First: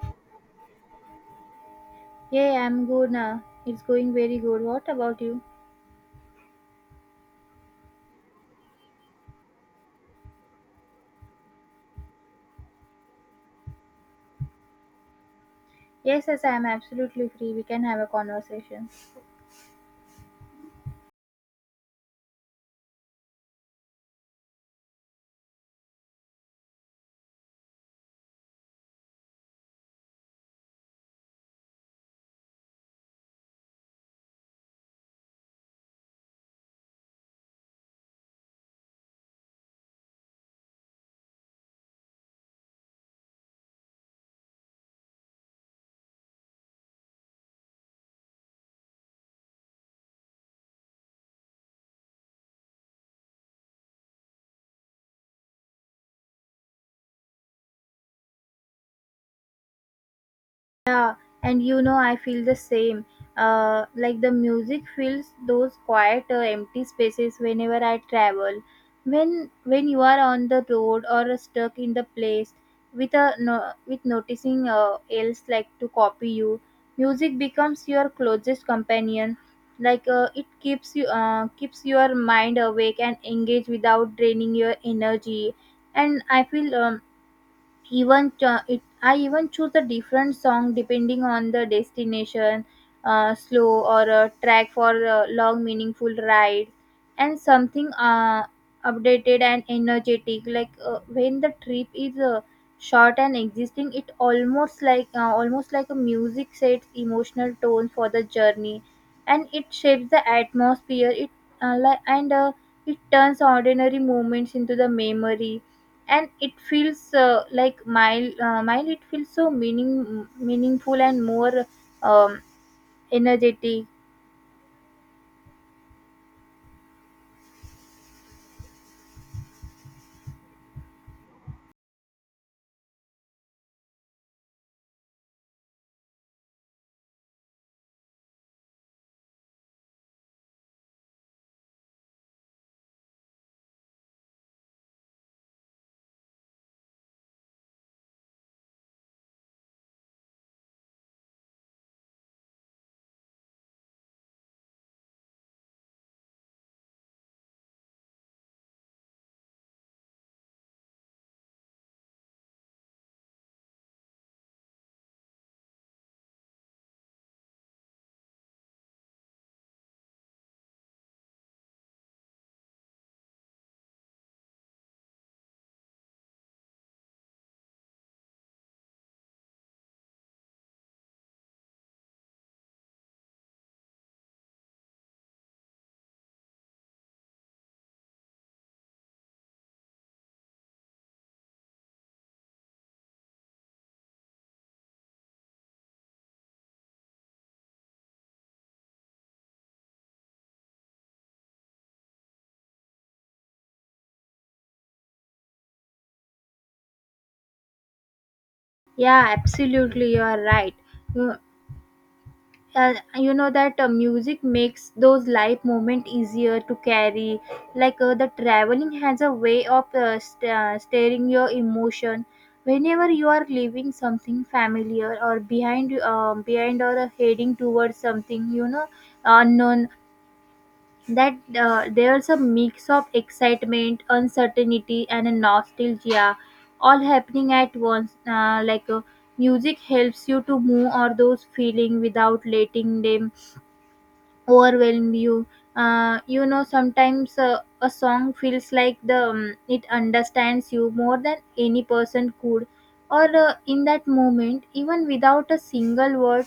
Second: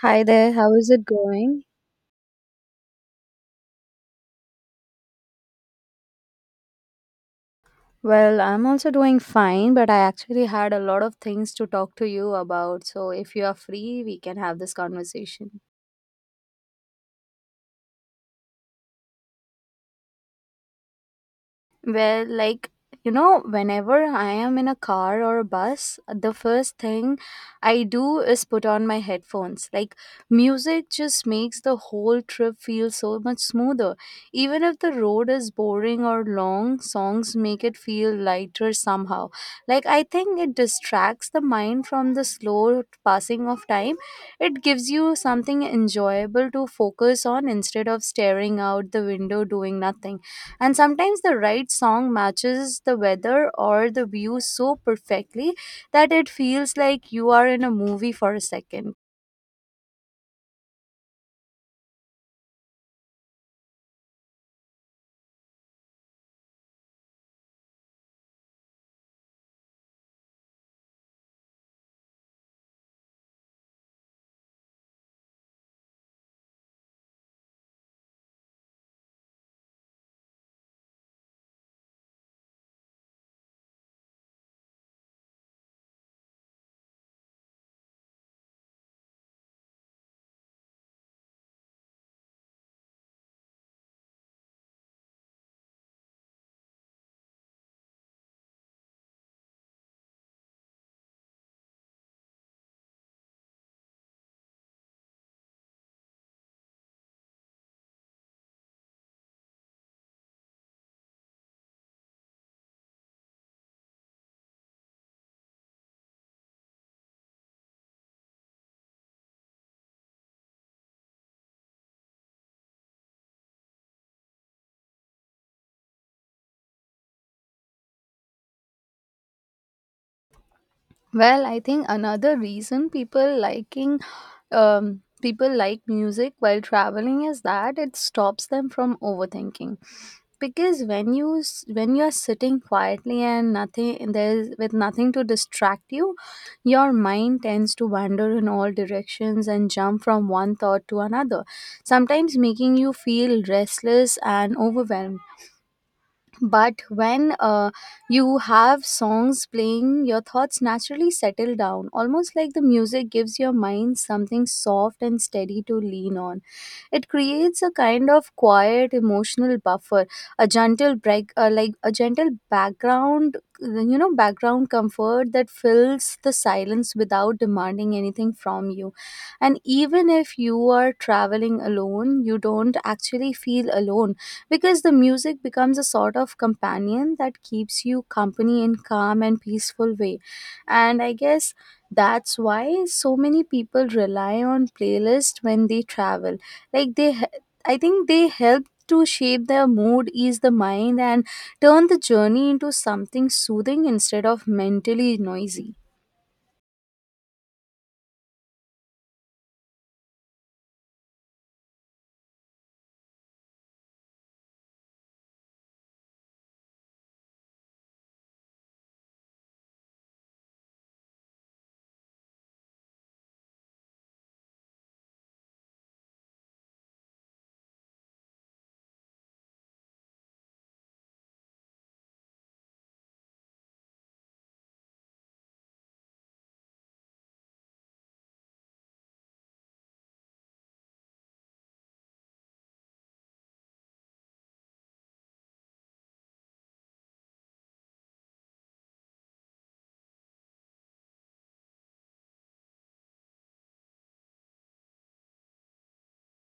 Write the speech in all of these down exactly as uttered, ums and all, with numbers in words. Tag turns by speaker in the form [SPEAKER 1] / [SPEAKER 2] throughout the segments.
[SPEAKER 1] Hi there, how is it going?
[SPEAKER 2] Yeah, I'm good now. It's going very good. What about you?
[SPEAKER 1] Well, I'm also doing fine, but I actually had a lot of things to talk to you about. So if you are free, we can have this conversation.
[SPEAKER 2] Yes, yes, I'm absolutely free. We can have a conversation.
[SPEAKER 1] Well, like, you know, whenever I am in a car or a bus, the first thing I do is put on my headphones. Like, music just makes the whole trip feel so much smoother. Even if the road is boring or long, songs make it feel lighter somehow. Like, I think it distracts the mind from the slow passing of time. It gives you something enjoyable to focus on instead of staring out the window doing nothing. And sometimes the right song matches the weather or the view so perfectly that it feels like you are in a movie for a second.
[SPEAKER 2] Yeah, and you know, I feel the same. Uh, like the music fills those quiet, uh, empty spaces whenever I travel. When when you are on the road or stuck in the place, with a no, with noticing uh, else like to copy you, music becomes your closest companion. Like uh, it keeps you uh, keeps your mind awake and engaged without draining your energy. And I feel um, even cho- it, I even choose a different song depending on the destination, uh, slow or a track for a long meaningful ride, and something uh, updated and energetic. Like uh, when the trip is uh, short and existing, it almost like uh, almost like a music sets emotional tone for the journey, and it shapes the atmosphere. It uh, like and uh, It turns ordinary moments into the memory, and it feels uh, like mile uh, mile it feels so meaning meaningful and more um, energetic.
[SPEAKER 1] Well, I think another reason people liking um, people like music while traveling is that it stops them from overthinking. Because when you s- when you are sitting quietly and nothing there's with nothing to distract you, your mind tends to wander in all directions and jump from one thought to another, sometimes making you feel restless and overwhelmed. But when uh, you have songs playing, your thoughts naturally settle down, almost like the music gives your mind something soft and steady to lean on. It creates a kind of quiet emotional buffer, a gentle break uh, like a gentle background you know background comfort that fills the silence without demanding anything from you. And even if you are traveling alone, you don't actually feel alone, because the music becomes a sort of companion that keeps you company in calm and peaceful way. And I guess that's why so many people rely on playlist when they travel. like they he- I think they help to shape their mood, ease the mind, and turn the journey into something soothing instead of mentally noisy.
[SPEAKER 2] Yeah, absolutely, you are right. You, uh, you know that uh, music makes those life moment easier to carry. Like uh, the traveling has a way of uh, st- uh, stirring your emotion whenever you are leaving something familiar or behind, um, behind or uh, heading towards something, you know, unknown. That uh, there's a mix of excitement, uncertainty, and a nostalgia, all happening at once. Uh, like uh, music helps you to move or those feeling without letting them overwhelm you. Uh, you know, sometimes uh, a song feels like the um, it understands you more than any person could, or uh, in that moment, even without a single word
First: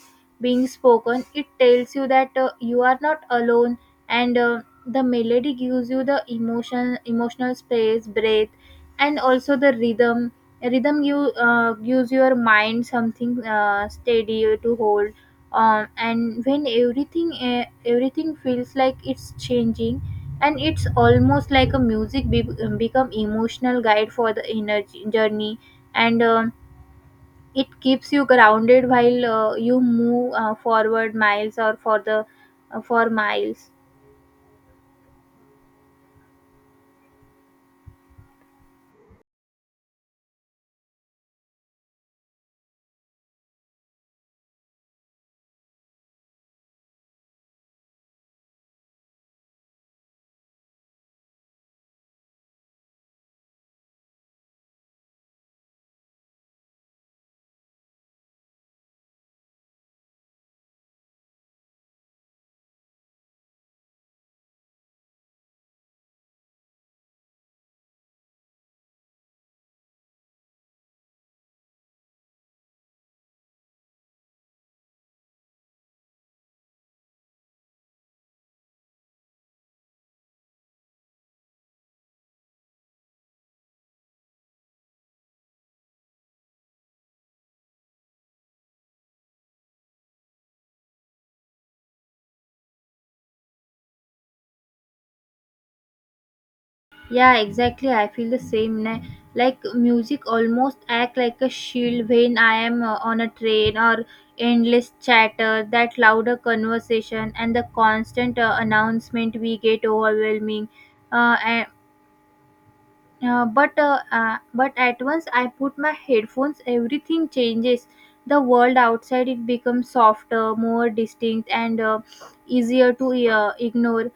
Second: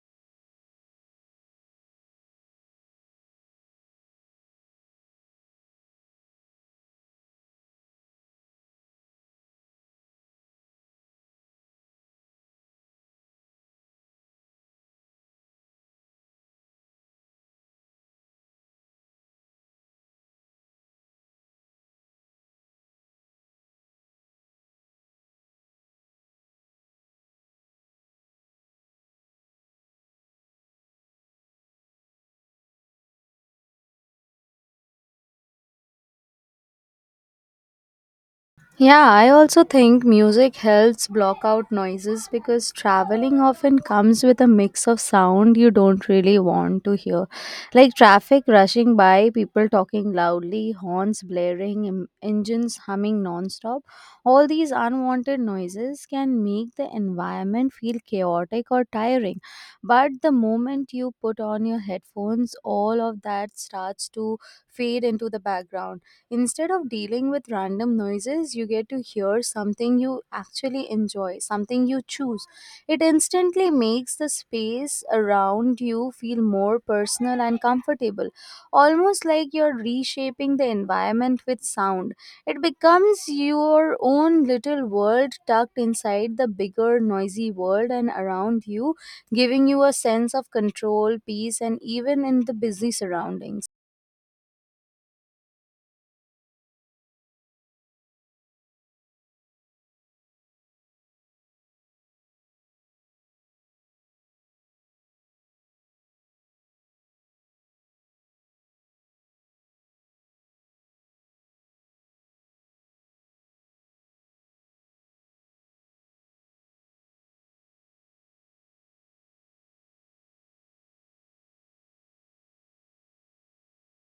[SPEAKER 2] being spoken, it tells you that uh, you are not alone. And uh, the melody gives you the emotion emotional space breath, and also the rhythm rhythm you uh, gives your mind something uh, steady to hold. Um, and when everything eh, everything feels like it's changing, and it's almost like a music be- um, become emotional guide for the inner j- journey. And um, it keeps you grounded while uh, you move uh, forward miles or for the uh, for miles.
[SPEAKER 1] Yeah, I also think music helps block out noises because traveling often comes with a mix of sound you don't really want to hear. Like traffic rushing by, people talking loudly, horns blaring, em- engines humming nonstop. All these unwanted noises can make the environment feel chaotic or tiring. But the moment you put on your headphones, all of that starts to fade into the background. Instead of dealing with random noises, you get to hear something you actually enjoy, something you choose. It instantly makes the space around you feel more personal and comfortable, almost like you're reshaping the environment with sound. It becomes your own little world tucked inside the bigger, noisy world and around you, giving you a sense of control, peace, and even in the busy surroundings.
[SPEAKER 2] Yeah, exactly. I feel the same. na- Like music almost act like a shield when I am uh, on a train or endless chatter, that louder conversation and the constant uh, announcement we get overwhelming. Uh, uh, but uh, uh, but at once I put my headphones, everything changes. The world outside, it becomes softer, more distinct, and uh, easier to uh, ignore.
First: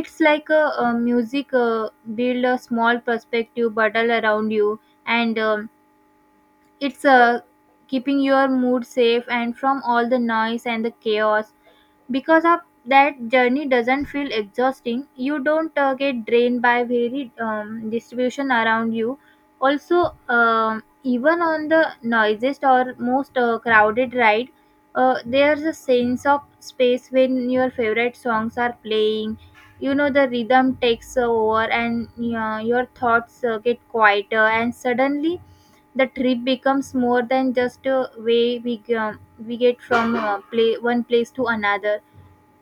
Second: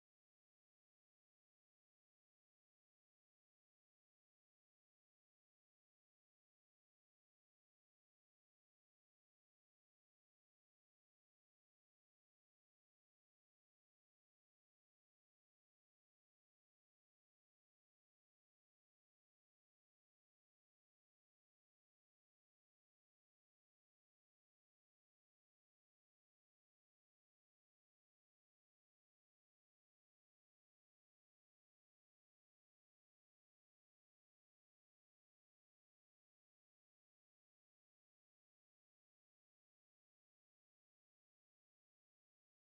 [SPEAKER 2] It's like a, uh music uh, build a small perspective bubble around you, and um, it's uh, keeping your mood safe and from all the noise and the chaos, because of that journey doesn't feel exhausting. You don't uh, get drained by varied um, distribution around you. Also um, even on the noisiest or most uh, crowded ride, uh, there's a sense of space when your favorite songs are playing. You know, the rhythm takes over, and uh, your thoughts uh, get quieter, and suddenly the trip becomes more than just a way we, um, we get from uh, play, one place to another.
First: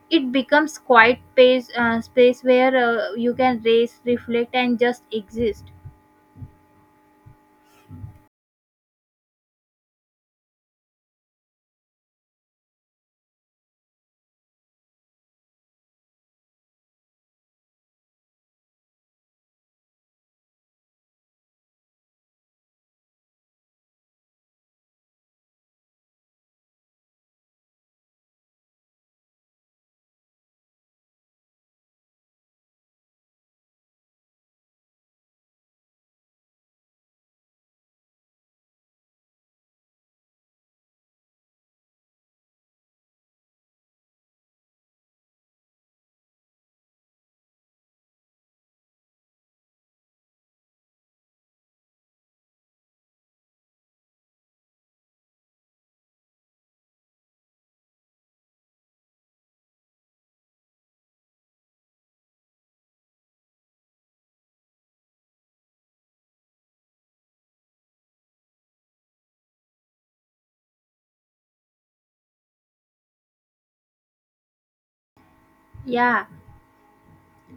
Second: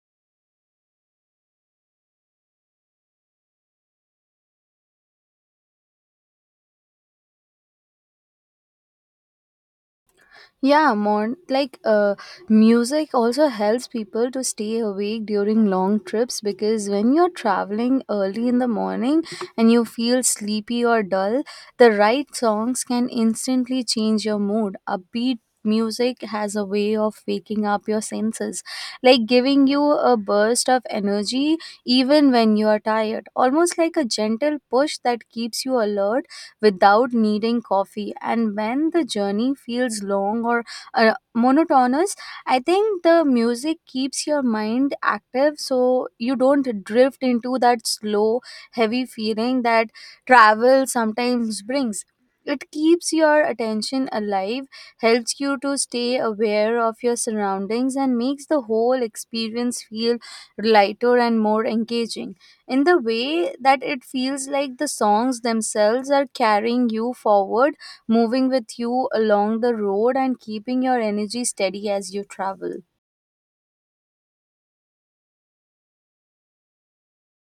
[SPEAKER 2] It becomes quiet space, uh, space where uh, you can race, reflect, and just exist.
[SPEAKER 1] Yeah, Mon. Like, uh, music also helps people to stay awake during long trips, because when you're traveling early in the morning and you feel sleepy or dull, the right songs can instantly change your mood. Upbeat music has a way of waking up your senses, like giving you a burst of energy even when you are tired, almost like a gentle push that keeps you alert without needing coffee. And when the journey feels long or uh, monotonous, I think the music keeps your mind active so you don't drift into that slow, heavy feeling that travel sometimes brings. It keeps your attention alive, helps you to stay aware of your surroundings, and makes the whole experience feel lighter and more engaging, in the way that it feels like the songs themselves are carrying you forward, moving with you along the road, and keeping your energy steady as you travel.
[SPEAKER 2] Yeah,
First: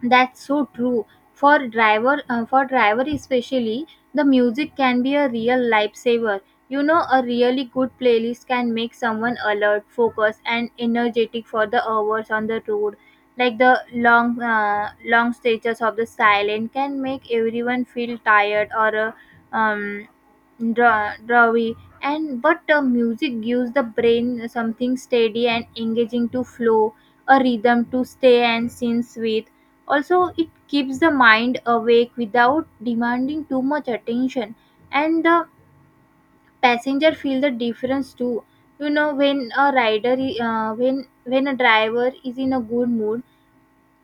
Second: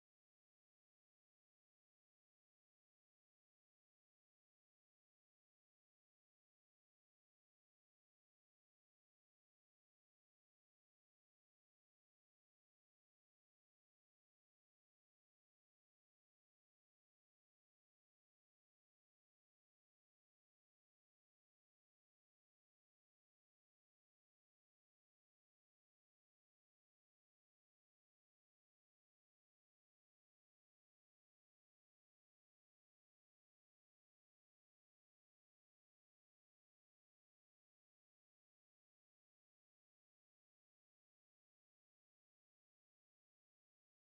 [SPEAKER 2] that's so true. For driver, uh, for driver especially, the music can be a real lifesaver. You know, a really good playlist can make someone alert, focused, and energetic for the hours on the road. Like the long, uh, long stretches of the silent can make everyone feel tired or uh, um, draw, drawy. And but uh, music gives the brain something steady and engaging to flow, a rhythm to stay and sense with. Also it keeps the mind awake without demanding too much attention, and the passenger feel the difference too. You know, when a rider I- uh, when when a driver is in a good mood,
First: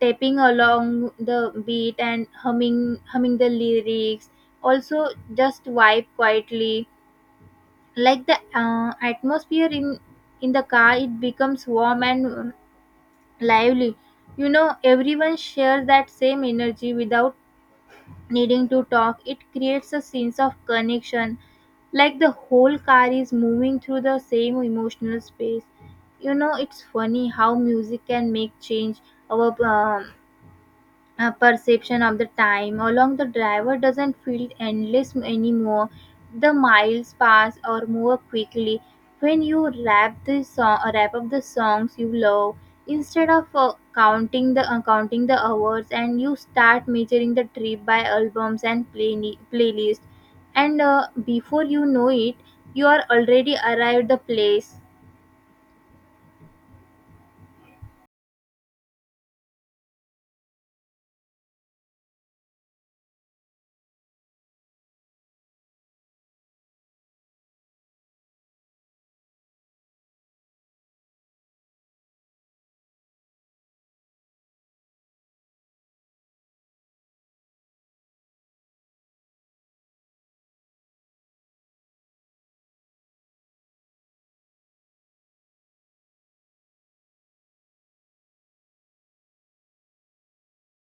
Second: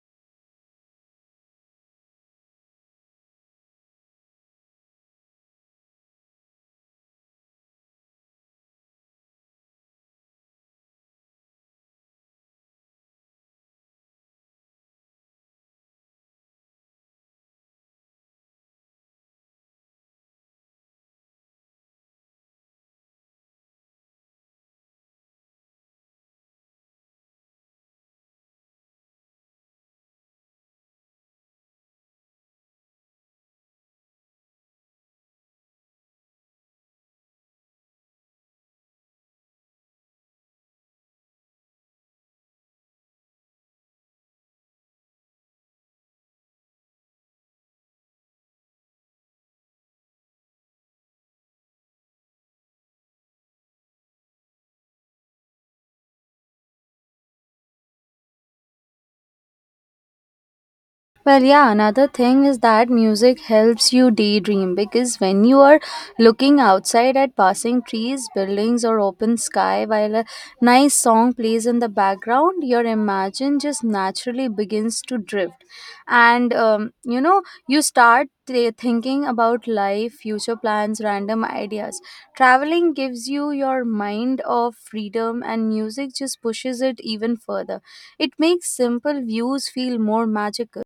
[SPEAKER 2] tapping along the beat and humming humming the lyrics, also just vibe quietly. Like the uh, atmosphere in in the car, it becomes warm and uh, lively. You know, everyone shares that same energy without needing to talk. It creates a sense of connection, like the whole car is moving through the same emotional space. You know, it's funny how music can make change our um uh, perception of the time along. The driver doesn't feel endless anymore. The miles pass or more quickly when you wrap the song wrap up the songs you love. Instead of uh, counting the uh, counting the hours, and you start measuring the trip by albums and play- playlist. And uh, before you know it, you are already arrived the place.
[SPEAKER 1] Well, yeah, another thing is that music helps you daydream, because when you are looking outside at passing trees, buildings, or open sky while a nice song plays in the background, your imagination just naturally begins to drift. And um, you know, you start th- thinking about life, future plans, random ideas. Traveling gives you your mind of freedom, and music just pushes it even further. It makes simple views feel more magical.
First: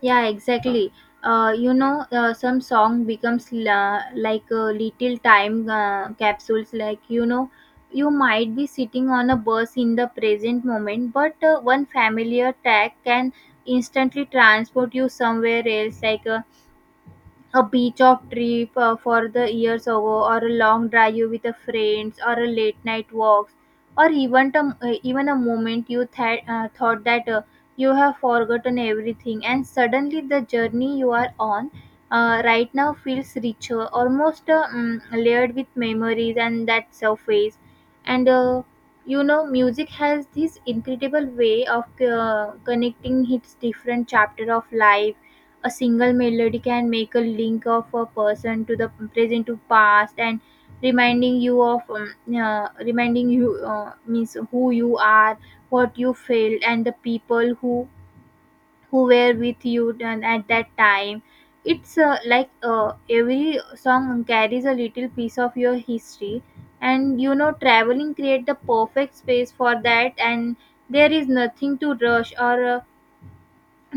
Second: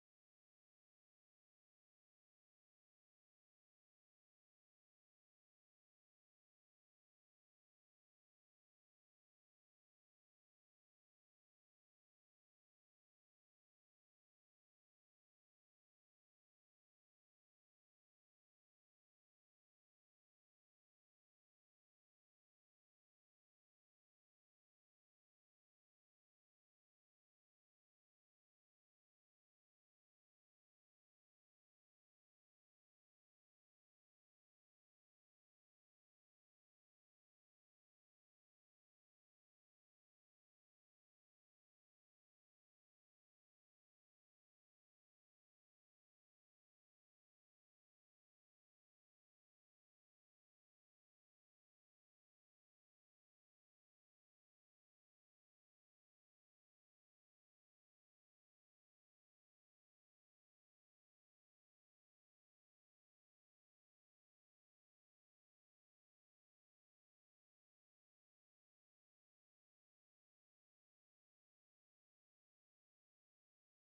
[SPEAKER 2] Yeah, exactly. Uh, you know, uh, some song becomes la- like a little time uh, capsules. Like you know, you might be sitting on a bus in the present moment, but uh, one familiar track can instantly transport you somewhere else. Like uh, a beach of trip uh, for the years ago, or a long drive with a friends, or a late night walks, or even a, uh, even a moment you th- uh, thought that uh, you have forgotten everything, and suddenly the journey you are on uh, right now feels richer, almost uh, mm, layered with memories and that surface. And uh, you know, music has this incredible way of uh, connecting its different chapter of life. A single melody can make a link of a person to the present to past, and reminding you of um, uh, reminding you uh, means who you are, what you felt, and the people who who were with you then at that time. It's uh, like uh, every song carries a little piece of your history. And you know, traveling create the perfect space for that. And there is nothing to rush or uh,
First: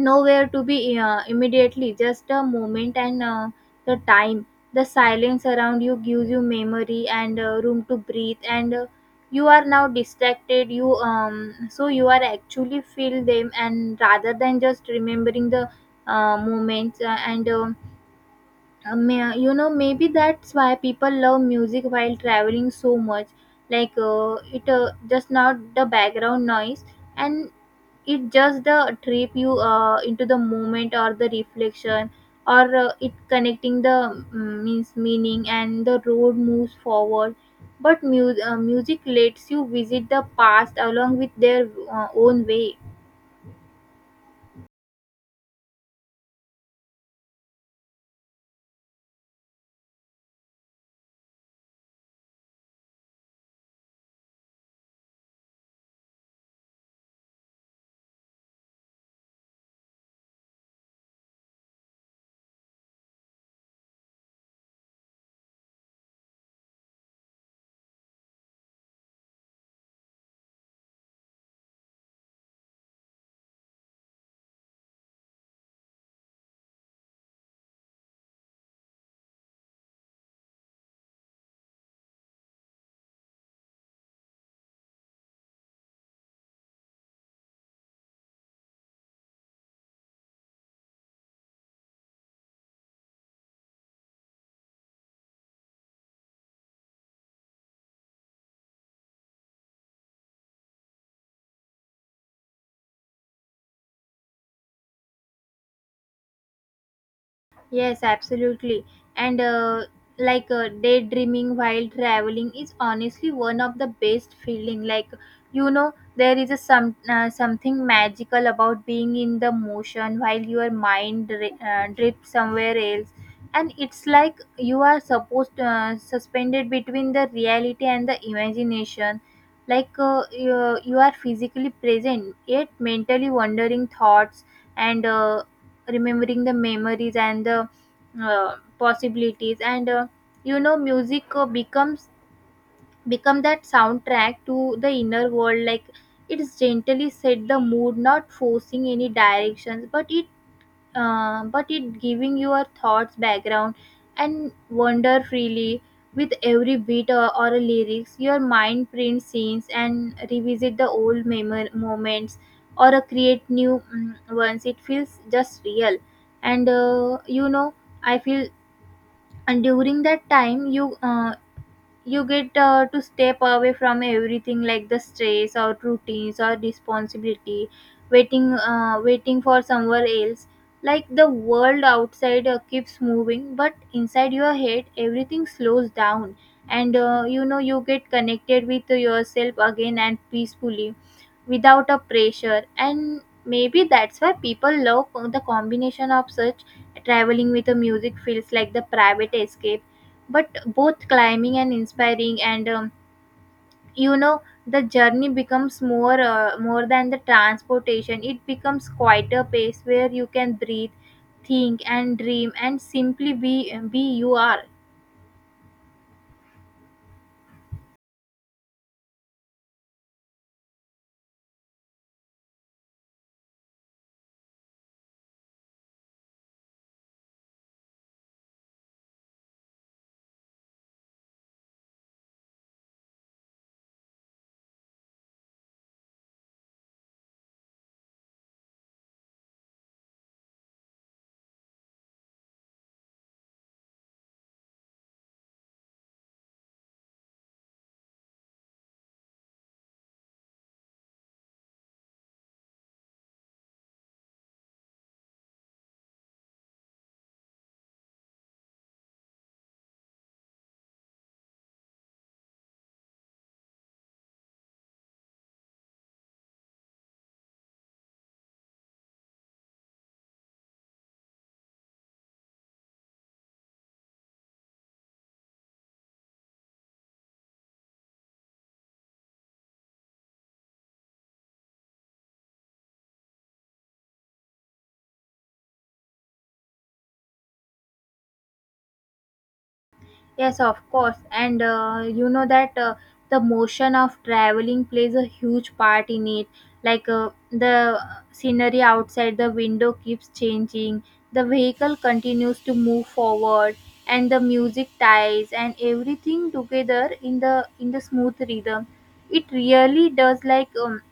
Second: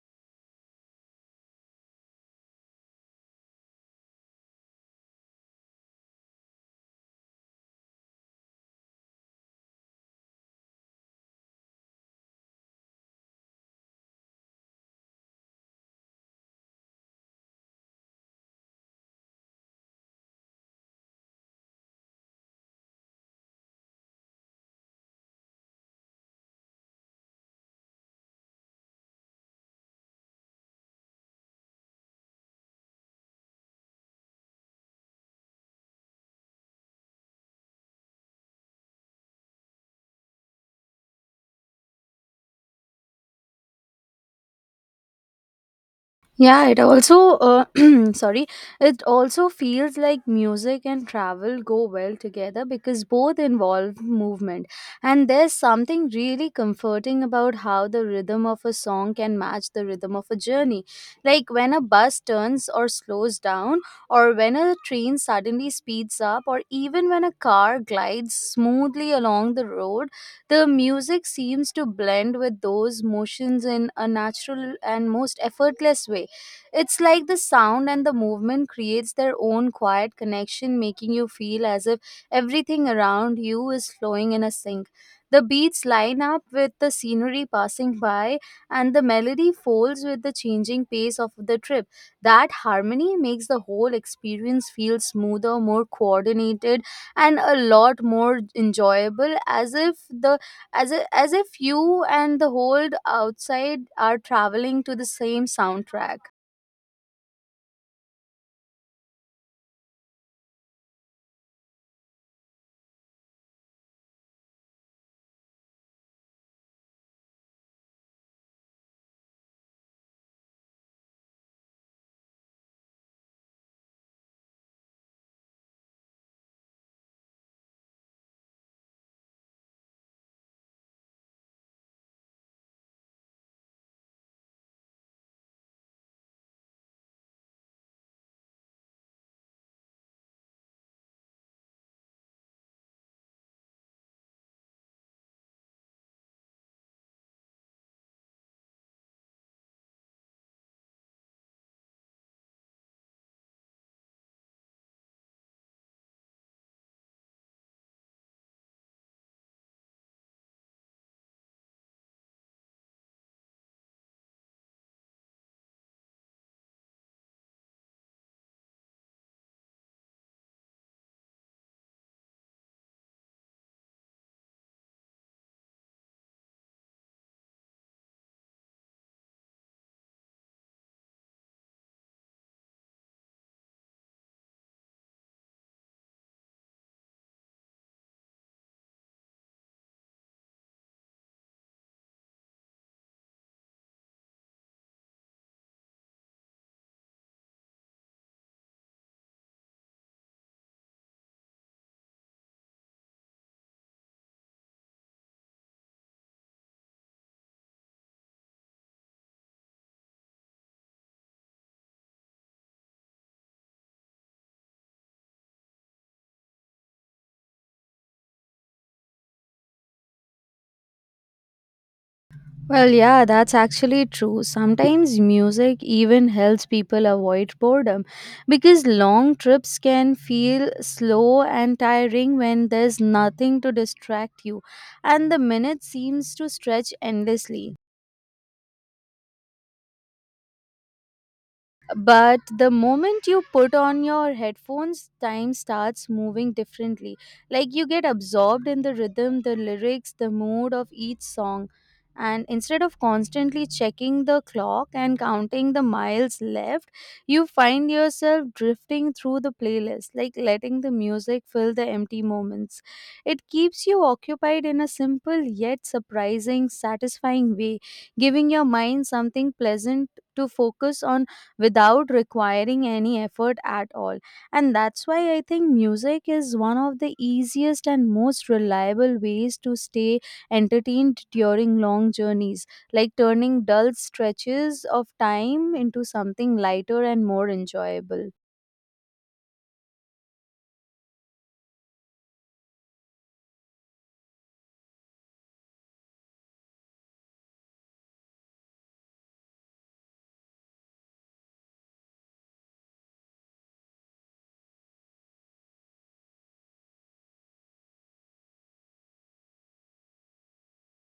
[SPEAKER 2] nowhere to be uh, immediately, just a moment. And uh, the time, the silence around you gives you memory and uh, room to breathe. And uh, you are now distracted you um so you are actually feel them, and rather than just remembering the uh, moments uh, and um, uh, may, uh, you know, maybe that's why people love music while traveling so much. Like uh, it uh, Just not the background noise, and it just the trip you uh, into the moment or the reflection. Or uh, it connecting the mm, means meaning, and the road moves forward, but mu- uh, music lets you visit the past along with their uh, own way.
[SPEAKER 1] Yeah, it also uh, sorry, it also feels like music and travel go well together because both involve movement. And there's something really comforting about how the rhythm of a song can match the rhythm of a journey. Like when a bus turns or slows down, or when a train suddenly speeds up, or even when a car glides smoothly along the road, the music seems to blend with those motions in a natural and most effortless way. It's like the sound and the movement creates their own quiet connection, making you feel as if everything around you is flowing in a sync. The beats line up with the scenery passing by, and the melody folds with the changing pace of the trip. That harmony makes the whole experience feel smoother, more coordinated, and a lot more enjoyable. As if the as if, as if you and the whole outside are traveling to the same soundtrack.
[SPEAKER 2] Yes, absolutely. And uh, like uh, daydreaming while traveling is honestly one of the best feeling. Like you know, there is a some uh, something magical about being in the motion while your mind dri- uh, drifts somewhere else, and it's like you are supposed uh, suspended between the reality and the imagination. Like uh, you, you are physically present, yet mentally wandering thoughts and. Uh, remembering the memories and the uh, possibilities. And uh, you know, music uh, becomes become that soundtrack to the inner world. Like, it's gently set the mood, not forcing any directions, but it uh, but it giving your thoughts background and wander freely. With every beat or, or a lyrics, your mind prints scenes and revisit the old memor- moments, or uh, create new mm, ones. It feels just real. And uh, you know, I feel, and during that time you uh, you get uh, to step away from everything, like the stress or routines or responsibility, waiting uh, waiting for somewhere else. Like the world outside uh, keeps moving, but inside your head everything slows down. And uh, you know, you get connected with yourself again and peacefully, without a pressure. And maybe that's why people love the combination of such. Traveling with the music feels like the private escape, but both climbing and inspiring. And um, you know, the journey becomes more uh, more than the transportation. It becomes quite a pace where you can breathe, think, and dream, and simply be be you are.
[SPEAKER 1] Well, yeah, that's actually true. Sometimes music even helps people avoid boredom, because long trips can feel slow and tiring when there's nothing to distract you, and the minute seems to stretch endlessly. But the moment you put on your headphones, time starts moving differently. Like you get absorbed in the rhythm, the lyrics, the mood of each song, and instead of constantly checking the clock and counting the miles left, you find yourself drifting through the playlist, like letting the music fill the empty moments. It keeps you occupied in a simple yet surprising satisfying way, giving your mind something pleasant to focus on without requiring any effort at all. And that's why I think music is one of the easiest and most reliable ways to stay entertained during long journeys, like turning dull stretches of time into something lighter and more enjoyable.
[SPEAKER 2] Yes, of course. And uh, you know that uh, the motion of traveling plays a huge part in it. Like uh, the scenery outside the window keeps changing, the vehicle continues to move forward, and the music ties and everything together in the in the smooth rhythm. It really does, like um,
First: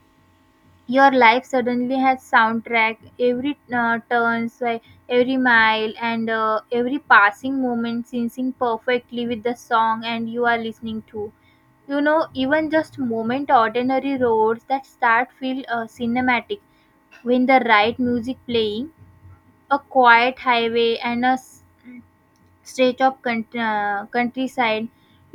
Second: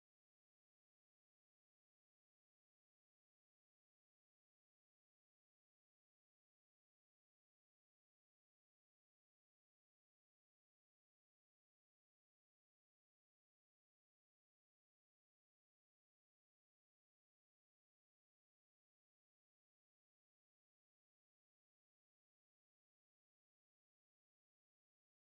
[SPEAKER 2] your life suddenly has soundtrack every uh, turns, like every mile and uh, every passing moment syncing perfectly with the song and you are listening to, you know, even just moment ordinary roads that start feel uh, cinematic when the right music playing, a quiet highway and a s- stretch of count- uh, countryside.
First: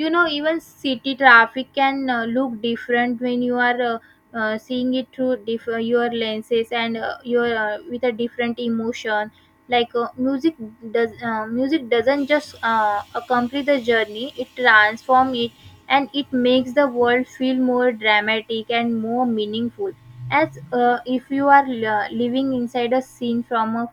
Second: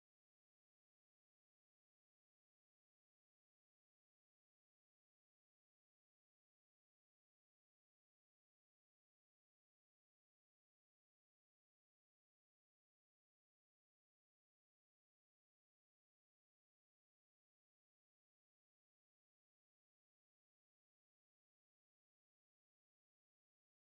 [SPEAKER 2] You know, even city traffic can uh, look different when you are uh, uh, seeing it through diff- uh, your lenses and uh, your, uh, with a different emotion. Like, uh, music does uh, music doesn't just uh, accompany the journey, it transforms it, and it makes the world feel more dramatic and more meaningful, as uh, if you are uh, living inside a scene from a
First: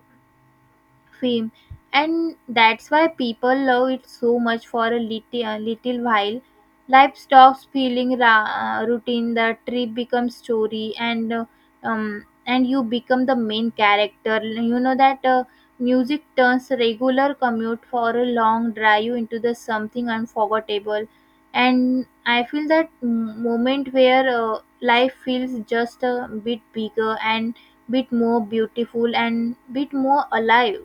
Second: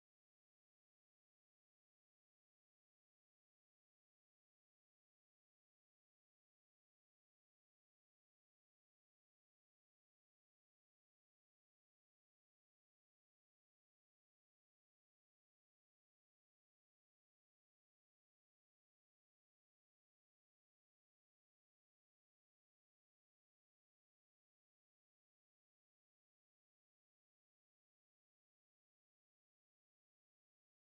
[SPEAKER 2] fame. And that's why people love it so much. For a little, a little while, life stops feeling ra- uh, routine, the trip becomes story and uh, um, and you become the main character. You know that uh, music turns regular commute for a long drive into the something unforgettable. And I feel that m- moment where uh, life feels just a bit bigger and bit more beautiful and bit more alive.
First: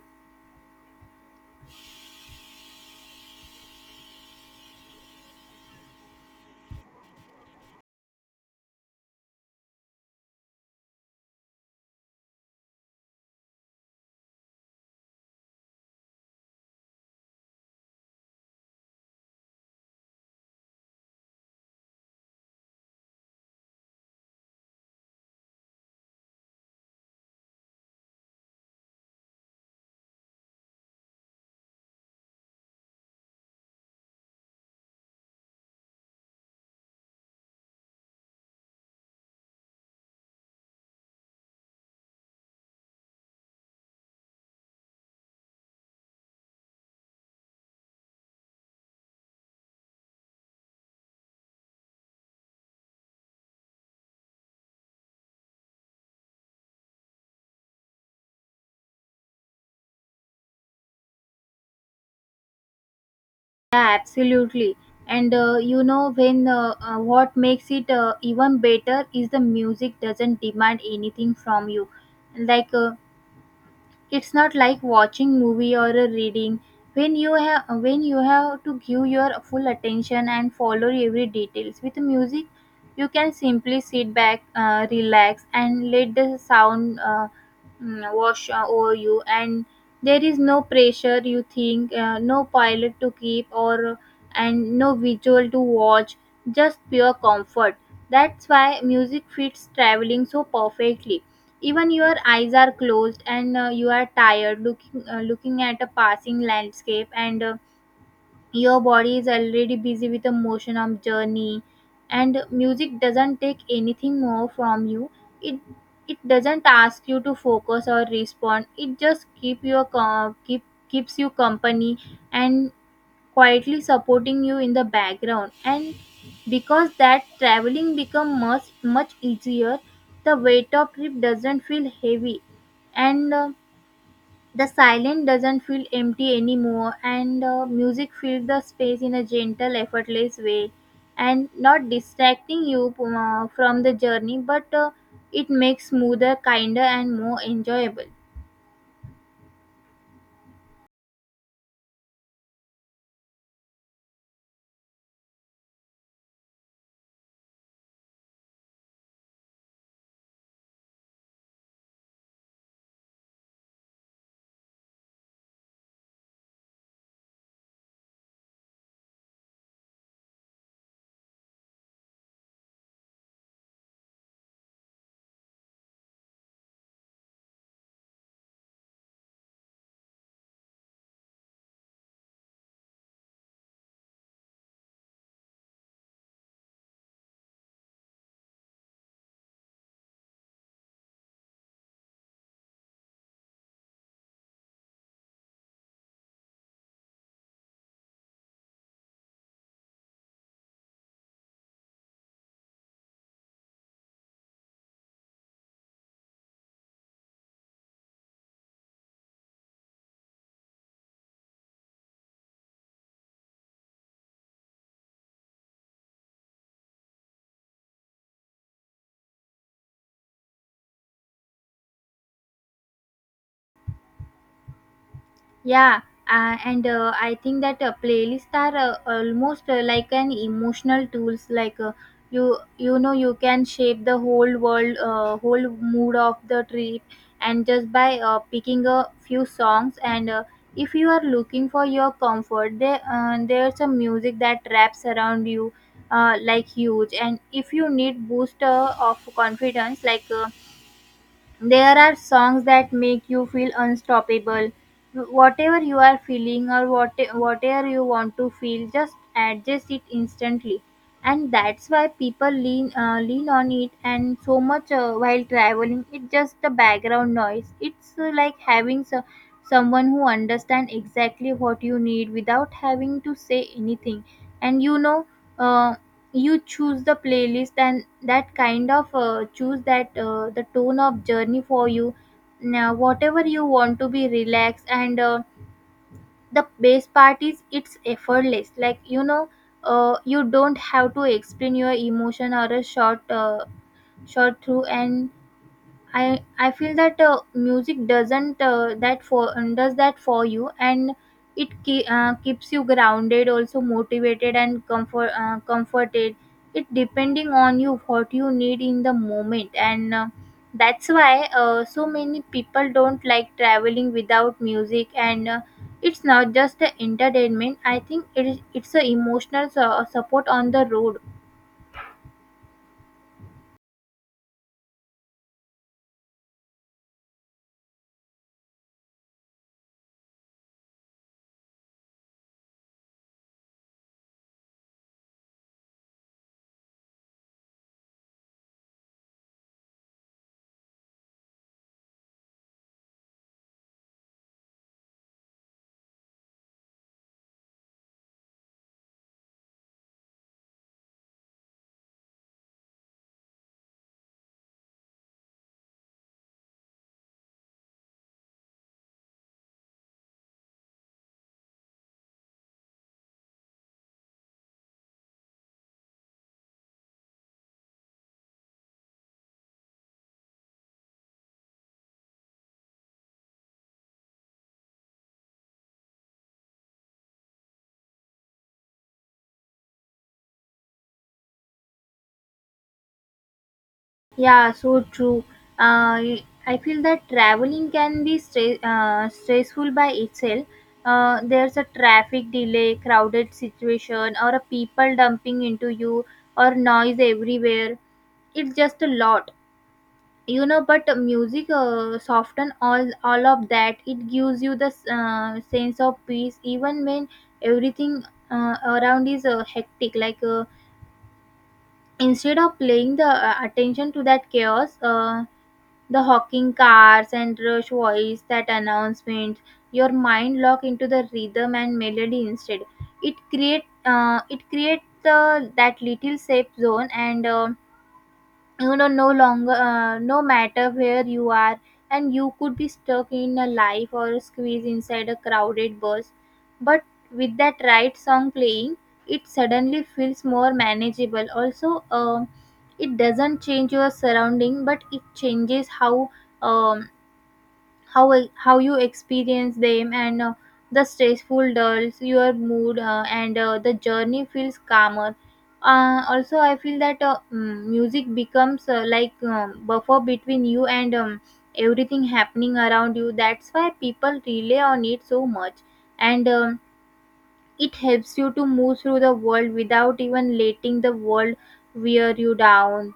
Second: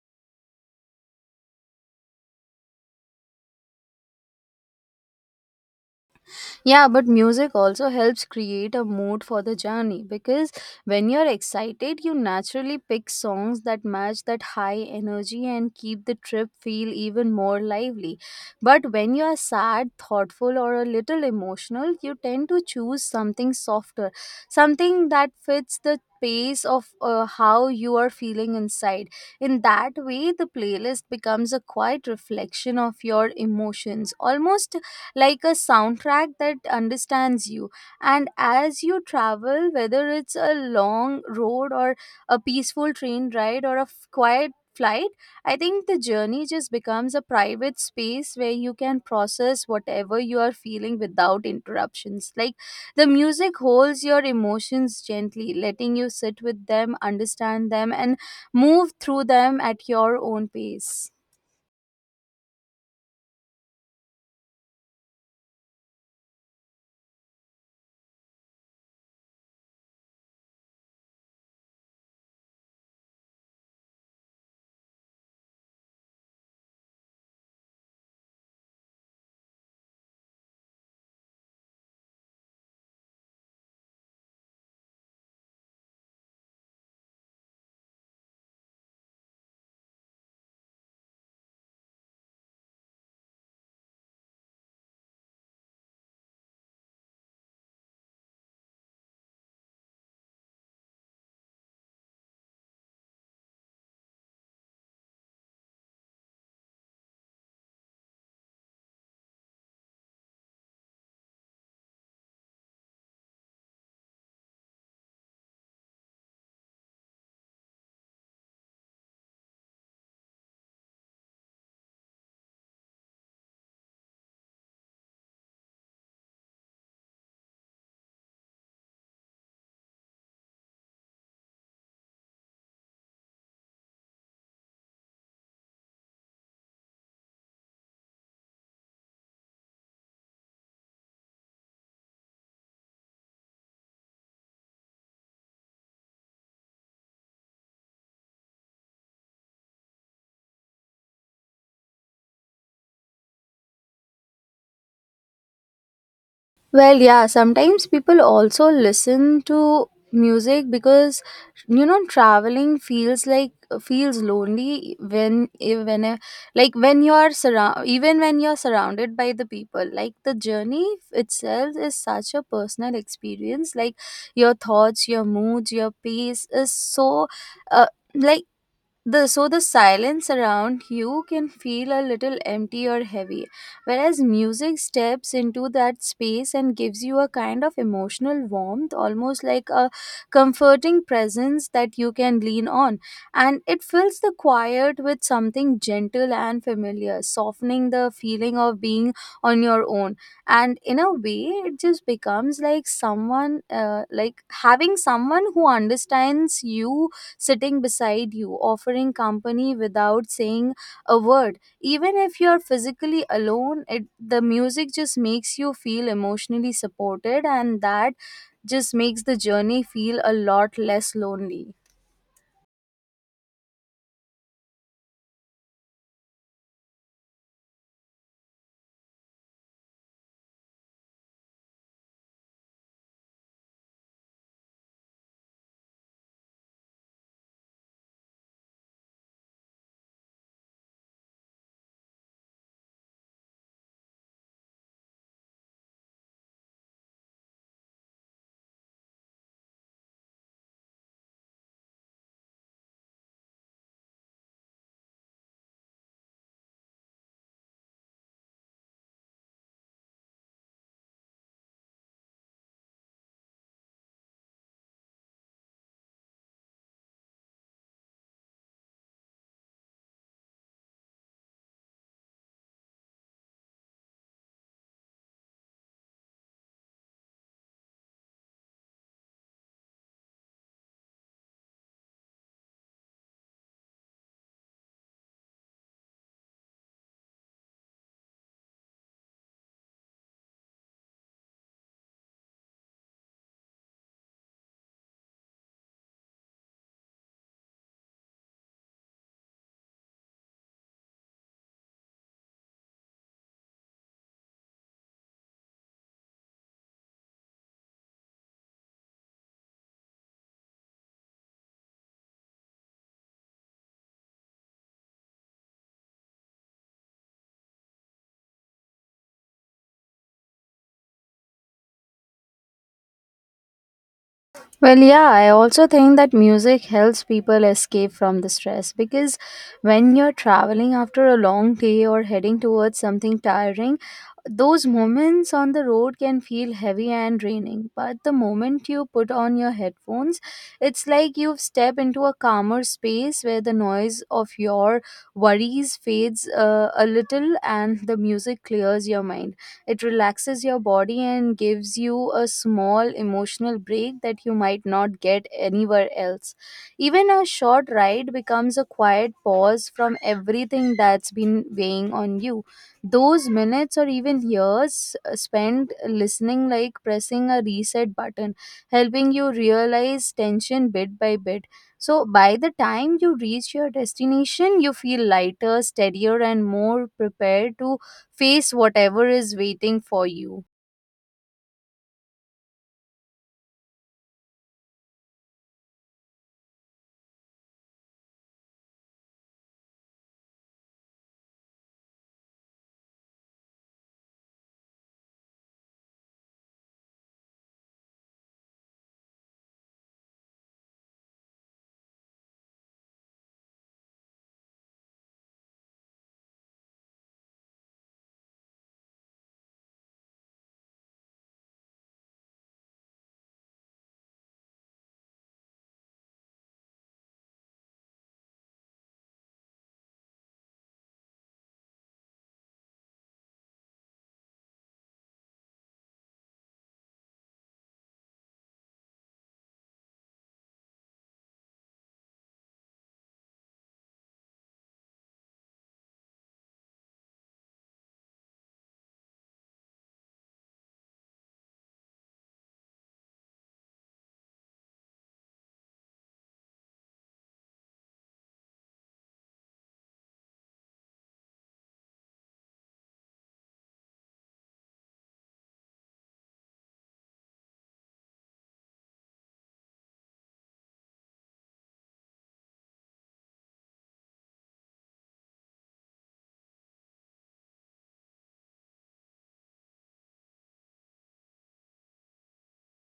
[SPEAKER 1] Yeah, but music also helps create a mood for the journey, because when you're excited, you naturally pick songs that match that high energy and keep the trip feel even more lively. But when you're sad, thoughtful, or a little emotional, you tend to choose something softer, something that fits the pace of uh, how you are feeling inside. In that way, the playlist becomes a quiet reflection of your emotions, almost like a soundtrack that understands you. And as you travel, whether it's a long road, or a peaceful train ride, or a f- quiet flight, I think the journey just becomes a private space where you can process whatever you are feeling without interruptions. Like the music holds your emotions gently, letting you sit with them, understand them, and move through them at your own pace.
[SPEAKER 2] Yeah, absolutely. And uh, you know, when uh, uh, what makes it uh, even better is the music doesn't demand anything from you. Like uh, it's not like watching movie or a reading, when you have when you have to give your full attention and follow every details. With music, you can simply sit back, uh, relax, and let the sound uh, mm, wash uh, over you. And there is no pressure. You think uh, no pilot to keep or and no visual to watch. Just pure comfort. That's why music fits traveling so perfectly, even your eyes are closed and uh, you are tired looking uh, looking at a passing landscape and uh, your body is already busy with the motion of journey, and music doesn't take anything more from you. it it doesn't ask you to focus or respond, it just keep your co- keep keeps you company, and quietly supporting you in the background, and because that traveling become much much easier, the weight of trip doesn't feel heavy, and uh, the silence doesn't feel empty anymore, and uh, music fills the space in a gentle effortless way, and not distracting you uh, from the journey, but uh, it makes smoother kinder and more enjoyable.
[SPEAKER 1] Well, yeah, sometimes people also listen to music because you know traveling feels like feels lonely when when uh, like when you are surround even when you're surrounded by the people. Like the journey itself is such a personal experience. Like your thoughts, your moods, your pace is so uh, like the so the silence around you can feel a little empty or heavy, whereas music steps into that space and gives you a kind of emotional warmth, almost like a comforting presence that you can lean on. And it fills the quiet with something gentle and familiar, softening the feeling of being on your own. And in a way, it just becomes like someone uh, like having someone who understands you, sitting beside you, offering company without saying a word. Even if you're physically alone, it, the music just makes you feel emotionally supported, and that just makes the journey feel a lot less lonely.
[SPEAKER 2] Yeah, uh, and uh, I think that uh, playlists are uh, almost uh, like an emotional tools. Like uh, you, you know, you can shape the whole world, uh, whole mood of the trip, and just by uh, picking a few songs. And uh, if you are looking for your comfort, there, uh, there's a music that wraps around you, uh, like huge. And if you need boost uh, of confidence, like. Uh, there are songs that make you feel unstoppable. Whatever you are feeling or what, whatever you want to feel, just adjust it instantly. And that's why people lean uh, lean on it and so much uh, while traveling. It's just the background noise. It's uh, like having so- someone who understands exactly what you need without having to say anything. And you know, uh, you choose the playlist and that kind of uh, choose that uh, the tone of journey for you, now whatever you want to be relaxed and uh, the best part is it's effortless, like you know, uh, you don't have to explain your emotion or a short uh, short through, and I I feel that uh, music doesn't uh, that for um, does that for you, and it ke- uh, keeps you grounded, also motivated and comfort uh, comforted. It depending on you what you need in the moment, and uh, that's why uh, so many people don't like traveling without music. And uh, it's not just the entertainment. I think it is it's a emotional su- support on the road.
[SPEAKER 1] Well, yeah, I also think that music helps people escape from the stress, because when you're traveling after a long day or heading towards something tiring, those moments on the road can feel heavy and draining. But the moment you put on your headphones, it's like you've stepped into a calmer space where the noise of your worries fades uh, a little and the music clears your mind. It relaxes your body and gives you a small emotional break that you might not get anywhere else. Even a short ride becomes a quiet pause from everything that's been weighing on you. Those minutes or even years uh, spent listening, like pressing a reset button, helping you realize tension bit by bit. So by the time you reach your destination, you feel lighter, steadier, and more prepared to face whatever is waiting for you.
[SPEAKER 2] Yeah, so true. Uh, I feel that traveling can be stre- uh, stressful by itself. Uh, there's a traffic delay, crowded situation, or a people dumping into you, or noise everywhere. It's just a lot, you know. But music uh, soften all all of that. It gives you the uh, sense of peace, even when everything uh, around is uh, hectic. Like uh, instead of paying the uh, attention to that chaos, uh, the honking cars and rush voice that announcement, your mind lock into the rhythm and melody instead. It create uh, it create the that little safe zone, and um, you know, no longer uh, no matter where you are, and you could be stuck in a life or squeezed inside a crowded bus, but with that right song playing, it suddenly feels more manageable. Also, um, it doesn't change your surrounding but it changes how um, how e- how you experience them, and uh, the stressful dulls your mood uh, and uh, the journey feels calmer. uh, also, I feel that uh, mm, music becomes uh, like um, buffer between you and um, everything happening around you. That's why people rely on it so much, and um, it helps you to move through the world without even letting the world wear you down.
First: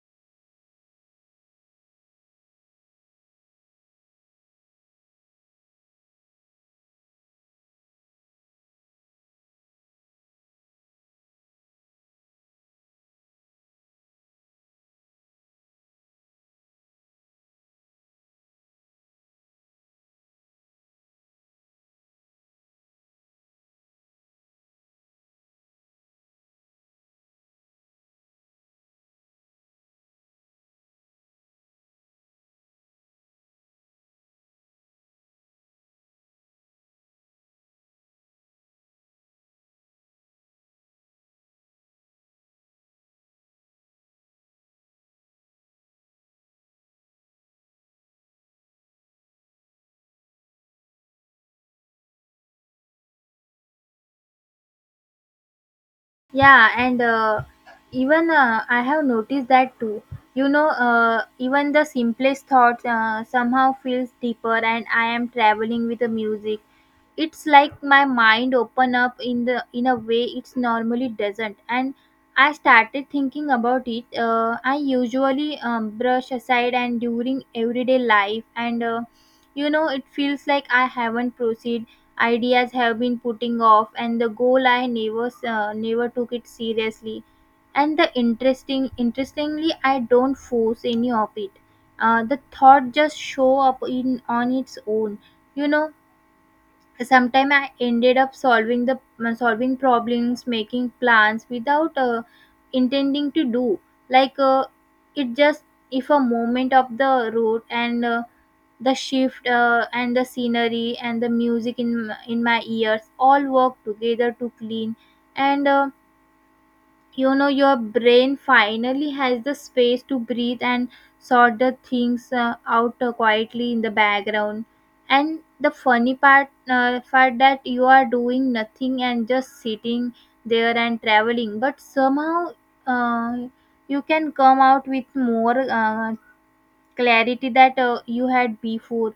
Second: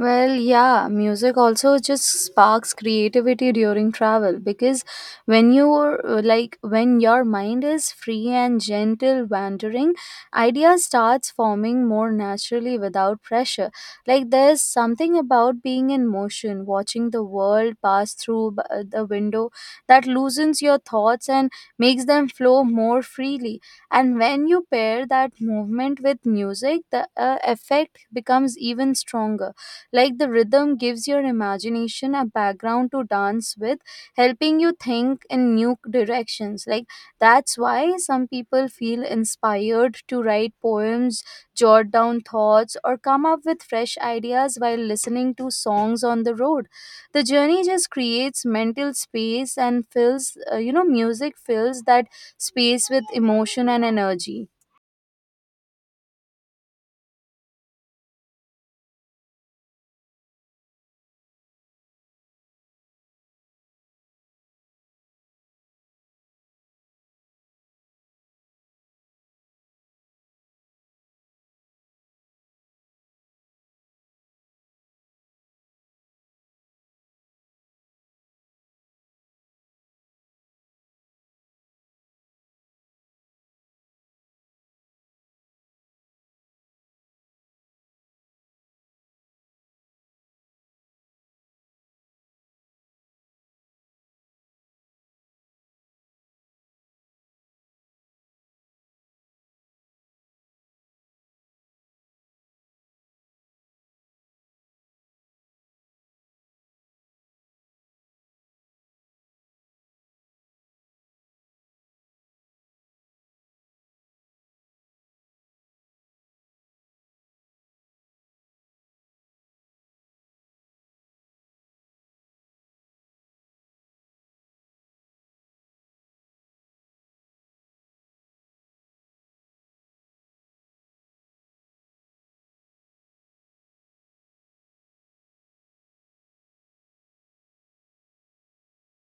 [SPEAKER 1] Well, yeah, music also just sparks creativity during travel, because when you're uh, like when your mind is free and gentle wandering, ideas starts forming more naturally without pressure. Like there's something about being in motion, watching the world pass through b- uh, the window, that loosens your thoughts and makes them flow more freely. And when you pair that movement with music, the uh, effect becomes even stronger. Like the rhythm gives your imagination a background to dance with, helping you think in new directions. Like that's why some people feel inspired to write poems, jot down thoughts, or come up with fresh ideas while listening to songs on the road. The journey just creates mental space and fills, uh, you know, music fills that space with emotion and energy.
[SPEAKER 2] Yeah, and uh, even uh, I have noticed that too. You know, uh, even the simplest thoughts uh, somehow feels deeper, and I am traveling with the music. It's like my mind open up in the in a way it's normally doesn't, and I started thinking about it. Uh, I usually um, brush aside and during everyday life, and uh, you know, it feels like I haven't proceed ideas have been putting off and the goal I never uh, never took it seriously. And the interesting interestingly I don't force any of it. uh, the thought just show up in on its own, you know. Sometimes I ended up solving the, uh, solving problems making plans without uh, intending to do, like uh, it just if a moment of the road and uh, the shift uh, and the scenery and the music in in my ears all work together to clean, and uh, you know, your brain finally has the space to breathe and sort the things uh, out uh, quietly in the background. And the funny part uh, part that you are doing nothing and just sitting there and traveling, but somehow uh, you can come out with more uh, clarity that uh, you had before.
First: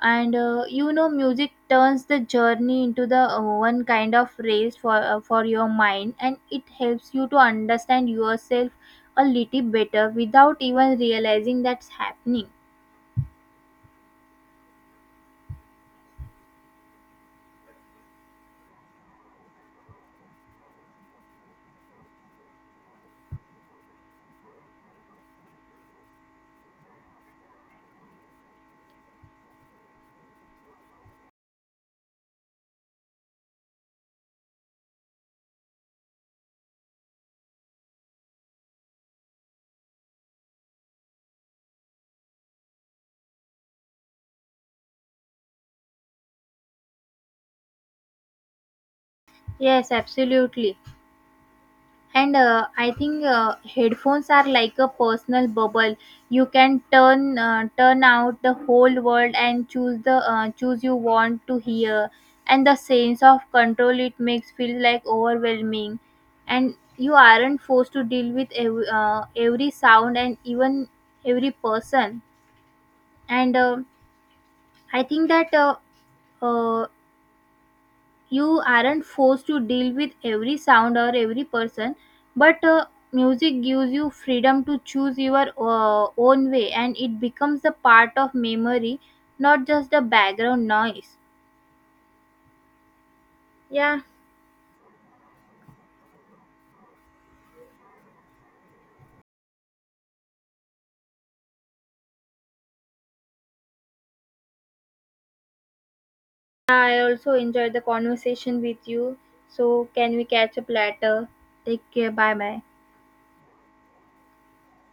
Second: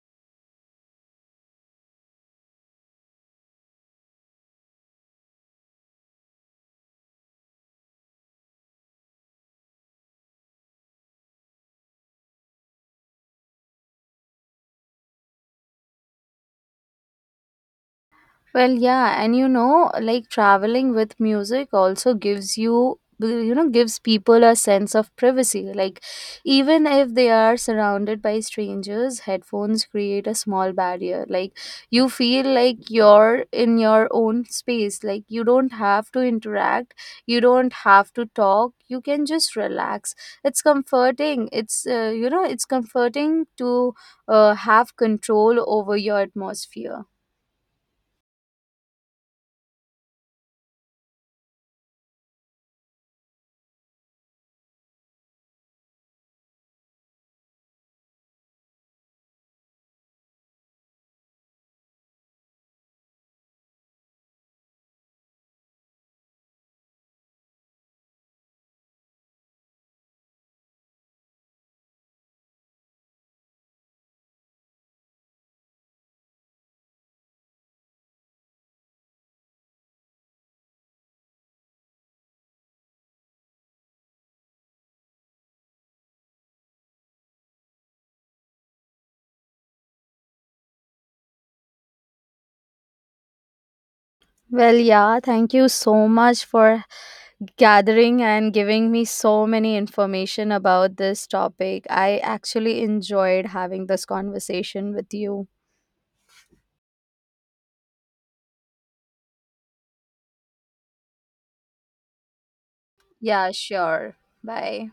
[SPEAKER 2] And uh, you know, music turns the journey into the uh, one kind of race for uh, for your mind, and it helps you to understand yourself a little better without even realizing that's happening.
[SPEAKER 1] Well, yeah, and you know, like traveling with music also gives you you know gives people a sense of privacy. Like even if they are surrounded by strangers, headphones create a small barrier. Like you feel like you're in your own space. Like you don't have to interact, you don't have to talk, you can just relax. it's comforting it's uh, you know it's comforting to uh, have control over your atmosphere.
[SPEAKER 2] Yes, absolutely. And uh, I think uh, headphones are like a personal bubble. You can turn uh, turn out the whole world and choose the, uh, choose you want to hear. And the sense of control it makes feel like overwhelming, and you aren't forced to deal with every, uh, every sound and even every person. And uh, I think that uh, uh, you aren't forced to deal with every sound or every person, but uh, music gives you freedom to choose your uh, own way, and it becomes a part of memory, not just the background noise. Yeah.
[SPEAKER 1] Well, yeah, thank you so much for gathering and giving me so many information about this topic. I actually enjoyed having this conversation with you.
[SPEAKER 2] I also enjoyed the conversation with you. So, can we catch up later? Take care, bye bye.
[SPEAKER 1] Yeah, sure. Bye.